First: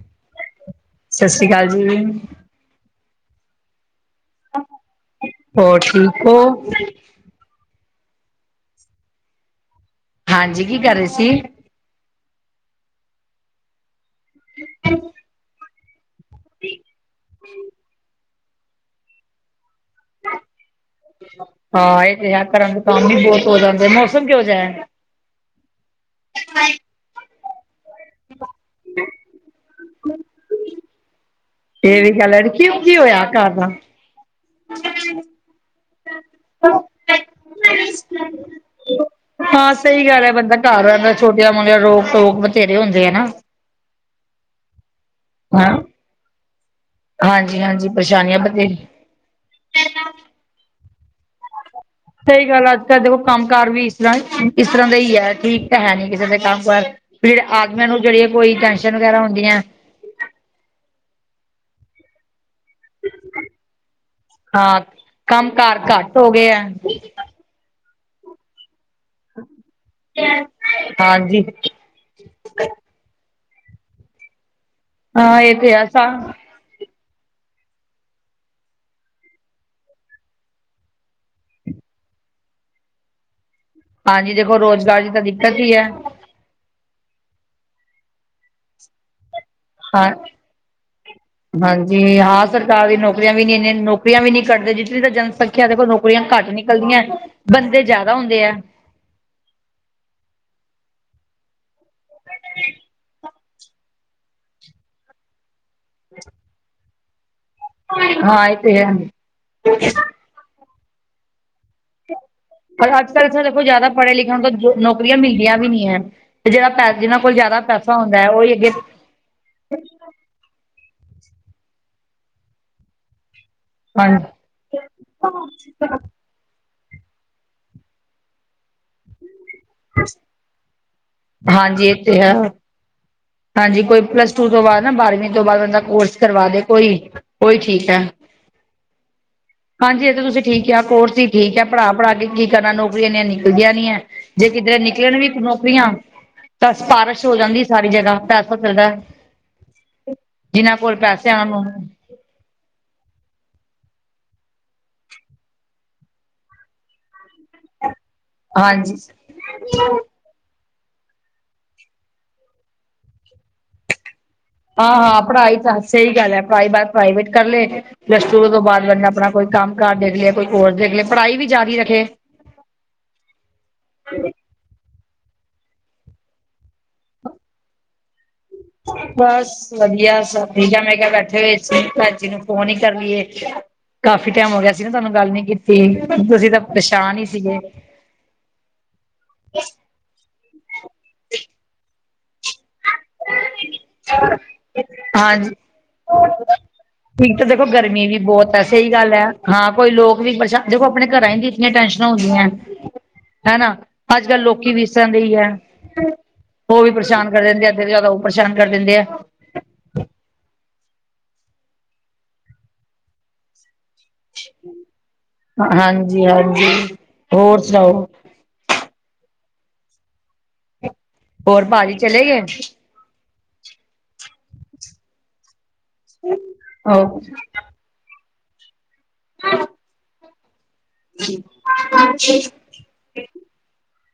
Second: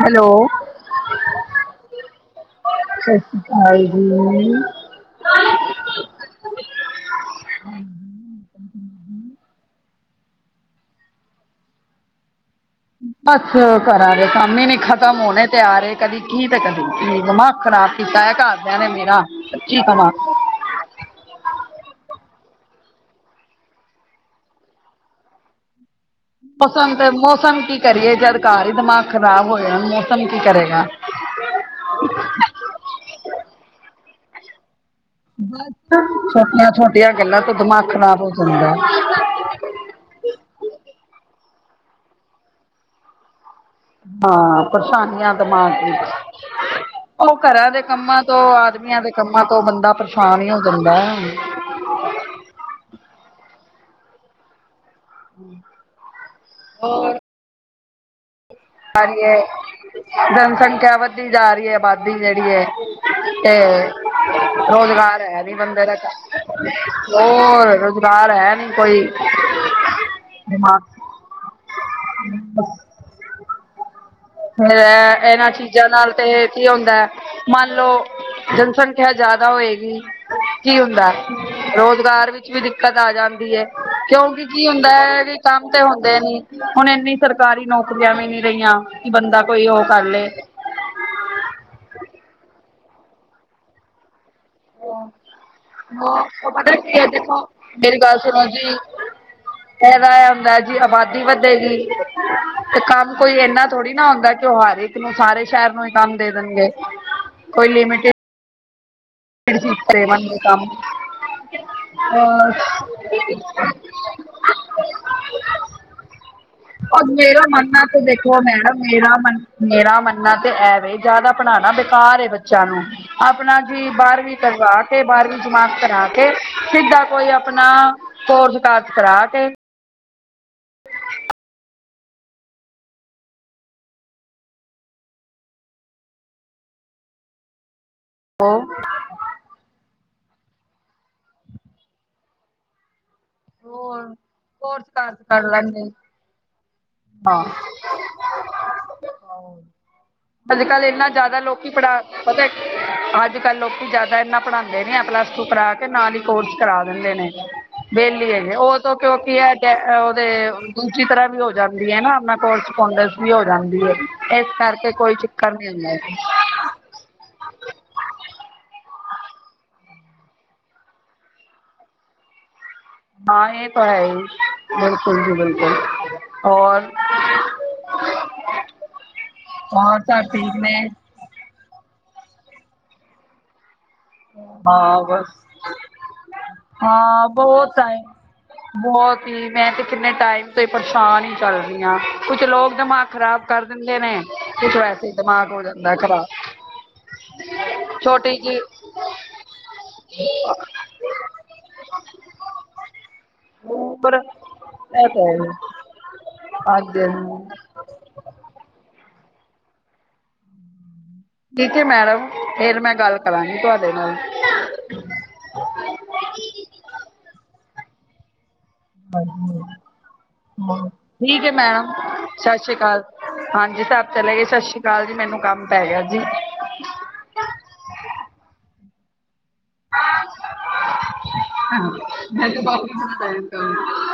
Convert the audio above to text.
Hello ਸਤਿ ਸ੍ਰੀ ਅਕਾਲ ਜੀ ਸਤਿ ਸ਼੍ਰੀ ਅਕਾਲ ਜੀ ਹੋਰ ਠੀਕ ਹੋ? ਹਾਂਜੀ, ਕੀ ਕਰ ਰਹੇ ਸੀ? ਬਸ, ਕਰਾਂ ਦੇ ਕੰਮ ਹੀ ਨੀ ਖਤਮ ਹੋਣੇ ਤੇ ਆ ਰਹੇ। ਕਦੀ ਕੀ, ਤੇ ਕਦੀ ਕੀ, ਦਿਮਾਗ ਖ਼ਰਾਬ ਕੀਤਾ ਆ ਘਰਦਿਆਂ ਨੇ ਮੇਰਾ, ਸੱਚੀ ਕਵਾ। ਹਾਂ ਇਹ ਤੇ ਹੈ, ਘਰਾਂ ਦੇ ਕੰਮ ਵੀ ਬਹੁਤ ਹੋ ਜਾਂਦੇ, ਮੌਸਮ ਕਿਹੋ ਜਿਹਾ ਹੈ। ਪਸੰਦ ਤੇ, ਮੌਸਮ ਕੀ ਕਰੇ ਏ, ਜਾਦ ਘਾਰ ਹੀ ਦਿਮਾਗ ਖ਼ਰਾਬ ਹੋਯਾ, ਮੌਸਮ ਕੀ ਕਰੇਗਾ। ਇਹ ਵੀ ਗੱਲ ਹੈ, ਕਿਉ ਕੀ ਹੋਇਆ ਘਰ ਦਾ ਬਸ ਛੋਟੀਆਂ, ਛੋਟੀਆਂ ਗੱਲਾਂ ਤੋਂ ਦਿਮਾਗ ਖਰਾਬ ਹੋ ਜਾਂਦਾ। ਹਾਂ ਸਹੀ ਗੱਲ ਹੈ, ਬੰਦਾ ਘਰ ਰਹਦਾ, ਛੋਟੀਆਂ ਮੋਟੀਆਂ ਰੋਕ ਟੋਕ ਵਥੇਰੇ ਹੁੰਦੇ ਹੈ। ਹਾਂ ਪਰੇਸ਼ਾਨੀਆਂ ਦਿਮਾਗ ਹਾਂ, ਵਿਚ, ਉਹ ਹਾਂਜੀ ਘਰਾਂ ਦੇ ਹਾਂਜੀ, ਕੰਮਾਂ ਪਰੇਸ਼ਾਨੀਆਂ ਤੋਂ ਬਥੇਰੀ ਆਦਮੀਆਂ ਦੇ ਕੰਮਾਂ ਤੋਂ ਬੰਦਾ ਪਰੇਸ਼ਾਨ ਹੀ ਹੋ ਜਾਂਦਾ। ਸਹੀ ਗੱਲ ਹੈ, ਅੱਜ ਕ੍ਹ ਦੇਖੋ ਕੰਮ ਕਾਰ ਵੀ ਇਸ ਤਰ੍ਹਾਂ ਇਸ ਤਰ੍ਹਾਂ ਦੇ ਹੀ ਹੈ। ਠੀਕ ਤਾਂ ਹੈ ਨੀ, ਕਿਸੇ ਦੇ ਕੰਮ ਕਾਰ, ਫਿਰ ਆਦਮੀਆਂ ਨੂੰ ਜਿਹੜੀ ਹੈ ਕੋਈ ਟ ਜਾ ਰਹੀ ਹੈ, ਜਨਸੰਖਿਆ ਵੱਧਦੀ ਜਾ ਰਹੀ ਹੈ, ਆਬਾਦੀ ਜਿਹੜੀ ਹੈ। ਤੇ, ਹਾਂ, ਰੋਜ਼ਗਾਰ ਹੈ ਕੰਮ ਨੀ ਕਾਰ ਬੰਦੇ ਦਾ ਘੱਟ ਹੋ ਤਾਂ ਗਏ ਆ, ਹੋਰ ਰੋਜ਼ਗਾਰ ਹੈ ਨੀ ਕੋਈ, ਦਿਮਾਗ [inaudible] ਹਾਂਜੀ ਫੇਰ ਹਾਂ ਇਹਨਾਂ ਇਹ ਤੇ ਚੀਜ਼ਾਂ ਨਾਲ ਹੈ ਤੇ ਕੀ ਹੁੰਦਾ, ਮੰਨ ਲਓ ਜਨਸੰਖਿਆ ਜਿਆਦਾ ਹੋਏਗੀ। ਕੀ ਹੁੰਦਾ, ਰੋਜ਼ਗਾਰ ਵਿੱਚ ਵੀ ਦਿੱਕਤ ਆ ਜਾਂਦੀ ਹੈ। ਕਿਉਂਕਿ ਕੀ ਹੁੰਦਾ ਹੈ, ਵੀ ਕੰਮ ਤੇ ਹੁੰਦੇ ਨੀ ਹੁਣ ਇੰਨੀ ਸਰਕਾਰੀ ਨੌਕਰੀਆਂ ਵੀ ਨਹੀਂ ਰਹੀਆਂ, ਕਿ ਬੰਦਾ ਕੋਈ ਉਹ ਕਰ ਲਏ। ਹਾਂਜੀ, ਹਾਂ ਸਰਕਾਰੀ ਨੌਕਰੀਆਂ ਵੀ ਨੀ ਇਨ ਨੌਕਰੀਆਂ ਵੀ ਨੀ ਕੱਢਦੇ, ਜਿਤਨੀ ਤਾਂ ਜਨਸੰਖਿਆ ਦੇਖੋ ਨੌਕਰੀਆਂ ਉਹ ਘੱਟ ਉਹ ਪਤਾ ਕੀ ਨਿਕਲਦੀਆਂ, ਹੈ ਦੇਖੋ ਬੰਦੇ ਜ਼ਿਆਦਾ ਹੁੰਦੇ ਹੈ। ਫੇਰ ਐ ਹੁੰਦਾ, ਜੀ ਆਬਾਦੀ ਵਧੇਗੀ, ਤੇ ਕੰਮ ਕੋਈ ਇੰਨਾ ਥੋੜੀ ਨਾ ਹੁੰਦਾ, ਕਿ ਉਹ ਹਰ ਇੱਕ ਨੂੰ, ਸਾਰੇ ਸ਼ਹਿਰ ਨੂੰ ਹੀ ਕੰਮ ਦੇ ਦੇਣਗੇ। ਕੋਈ ਲਿਮਿਟਡ ਹਾਂ ਇਹ ਤੇ ਹੈ। [unintelligible] ਔਰ ਪਰ ਅੱਜ ਕੱਲ੍ਹ ਦੇਖੋ ਜ਼ਿਆਦਾ ਪੜ੍ਹੇ ਲਿਖਣ, ਤੋਂ ਨੌਕਰੀਆਂ ਮਿਲਦੀਆਂ ਵੀ ਨਹੀਂ ਹੈ। ਤੇ ਜਿਹੜਾ ਪੈ, ਜਿਹਨਾਂ ਕੋਲ ਜ਼ਿਆਦਾ ਪੈਸਾ ਹੁੰਦਾ ਉਹਹੀ ਅੱਗੇ [unintelligible] ਕਿਆ ਮੇਰਾ ਮੰਨਣਾ ਤੇ ਐਵੇ ਜ਼ਿਆਦਾ ਪੜ੍ਹਾਉਣਾ ਬੇਕਾਰ ਬੱਚਿਆਂ ਨੂੰ ਆਪਣਾ ਜੀ। ਹਾਂ ਬਾਰ੍ਹਵੀਂ ਕਰਵਾ ਕੇ ਬਾਰ੍ਹਵੀਂ ਜਮਾਤ ਕਰਾ ਕੇ ਸਿੱਧਾ ਕੋਈ ਆਪਣਾ ਕੋਰਸ ਕਾਰਸ ਕਰਾ ਕੇ ਹਾਂਜੀ ਇਹ ਤੇ ਹੈ। ਹਾਂਜੀ, ਕੋਈ ਪਲੱਸ ਟੂ ਤੋਂ ਬਾਅਦ ਨਾ ਬਾਰਵੀਂ ਤੋਂ ਬਾਅਦ ਬੰਦਾ ਕੋਰਸ ਕਰਵਾ ਦੇ ਕੋਈ ਉਹੀ ਠੀਕ ਹੈ। ਹਾਂ ਹਾਂਜੀ ਇਹ ਤਾਂ ਤੁਸੀਂ ਠੀਕ ਆ ਕੋਰਸ ਹੀ ਠੀਕ ਹੈ, ਪੜ੍ਹਾ, ਪੜ੍ਹਾ ਕੇ ਕੀ ਕਰਨਾ ਨੌਕਰੀ ਇਨੀਆਂ ਹੇਨੀ। ਗਿਆ ਨੀ ਹੈ, ਹੋਰ ਜੇ ਕਿਧਰੇ ਕੋਰਸ ਨਿਕਲਣ ਕਾਰਸ ਵੀ ਕਰ ਨੌਕਰੀਆਂ ਲੈਂਦੇ ਤਾਂ ਸਿਫਾਰਸ਼ ਹੋ ਹਾਂ ਜਾਂਦੀ ਸਾਰੀ ਜਗ੍ਹਾ। ਪੈਸਾ ਚਲਦਾ ਅੱਜ ਜਿਨਾਂ ਕੱਲ ਕੋਲ ਇੰਨਾ ਪੈਸੇ ਜ਼ਿਆਦਾ ਆਉਣ ਲੋਕੀ ਪੜ੍ਹਾ ਪਤਾ ਅੱਜ ਕੱਲ ਲੋਕੀ ਜਿਆਦਾ ਇਨਾ ਪੜ੍ਹਾਉਂਦੇ ਨੀ ਹੈ, ਪਲੱਸ ਟੂ ਕਰਾ ਕੇ ਨਾਲ ਹੀ ਕੋਰਸ ਕਰਾ ਦਿੰਦੇ ਨੇ ਵਿਹਲੀ ਹੈਗੇ ਉਹ ਤੋਂ ਹਾਂਜੀ ਕਿਉਂਕਿ ਹੈ, ਉਹਦੇ ਦੂਸਰੀ ਤਰ੍ਹਾਂ ਵੀ ਉਹ ਜਾਂਦੀ ਹੈ, ਨਾ ਆਪ ਕੋਰਸ ਪੋਡਸ ਵੀ ਹੋ ਜਾਂਦੀ ਹੈ। ਕਰਕੇ ਆਹ ਕੋਈ ਹਾਂ ਚੱਕਰ ਪੜ੍ਹਾਈ ਨਹੀਂ ਤਾਂ ਹੁੰਦਾ ਸਹੀ ਗੱਲ ਹੈ, ਪੜ੍ਹਾਈ ਬਸ ਪ੍ਰਾਈਵੇਟ ਕਰ ਲਏ। ਪਲੱਸ ਟੂ ਤੋਂ ਬਾਅਦ ਆਪਣਾ ਕੋਈ ਕੰਮ ਕਾਰਜ ਦੇਖ ਲਿਆ, ਕੋਈ ਕੋਰਸ ਦੇਖ ਲਿਆ ਪੜ੍ਹਾਈ ਵੀ ਜਾਰੀ ਰੱਖੇ। ਹਾਂ ਇਹ ਤਾਂ ਹੈ ਹੀ, ਬਿਲਕੁਲ ਜੀ ਬਿਲਕੁਲ ਔਰ ਬਸ ਵਧੀਆ ਸਭ ਠੀਕ ਮੈਂ ਕਿਹਾ ਬੈਠੇ ਹੋਏ। ਮੈਂ ਕਿਹਾ ਭੈਣ ਜੀ ਨੂੰ ਫੋਨ ਹੀ ਕਰ ਲਈਏ। ਕਾਫੀ ਟਾਈਮ ਹੋ ਗਿਆ ਸੀਗਾ ਹਾਂ ਤੁਹਾਨੂੰ ਗੱਲ ਬਸ ਨਹੀਂ ਕੀਤੀ ਤੁਸੀਂ ਤਾਂ ਪਰੇਸ਼ਾਨ ਹਾਂ ਬਹੁਤ ਟਾਈਮ ਬਹੁਤ ਹੀ ਮੈਂ ਤੇ ਕਿੰਨੇ ਟਾਈਮ ਤੇ ਪਰੇਸ਼ਾਨ ਹੀ ਕੁਛ ਲੋਕ ਦਿਮਾਗ ਖ਼ਰਾਬ ਕਰ ਦਿੰਦੇ ਨੇ ਕੁਛ ਵੈਸੇ ਦਿਮਾਗ ਹਾਂਜੀ ਹੋ ਜਾਂਦਾ ਖਰਾਬ ਦੇਖੋ ਗਰਮੀ ਵੀ ਬਹੁਤ ਸਹੀ ਗੱਲ ਹ ਹਾਂ ਕੋਈ ਲੋਕ ਵੀ ਆਪਣੇ ਘਰਾਂ ਹੋ ਗਈਆਂ ਉਮਰ ਅੱਜ ਕੱਲ ਲੋਕੀ ਵੇਸ ਇਹ ਤਾਂ ਹੈ ਰਹੀ ਹੀ ਹ ਉਹ ਵੀ ਹਾਂਜੀ ਪਰੇਸ਼ਾਨ ਕਰ ਹਾਂਜੀ ਰਹਿੰਦੇ ਰਹਿੰਦੇ ਉਹ ਪਰੇਸ਼ਾਨ ਕਰ ਦਿੰਦੇ। ਠੀਕ ਹੈ ਮੈਡਮ ਫਿਰ ਮੈਂ ਗੱਲ ਕਰਾਂਗੀ ਤੁਹਾਡੇ ਹਾਂਜੀ ਹਾਂਜੀ ਹੋਰ ਸੁਣਾਓ ਠੀਕ ਹ ਹੋਰ ਮੈਡਮ ਭਾਜੀ ਚਲੇ ਗਏ ਸਤਿ ਸ਼੍ਰੀ ਅਕਾਲ ਹਾਂਜੀ ਸਭ ਚਲੇ ਗਏ ਸਤਿ ਸ੍ਰੀ ਅਕਾਲ ਜੀ ਮੈਨੂੰ ਕੰਮ ਪੈ ਗਿਆ ਜੀ ਆ ਹਾਂ ਬ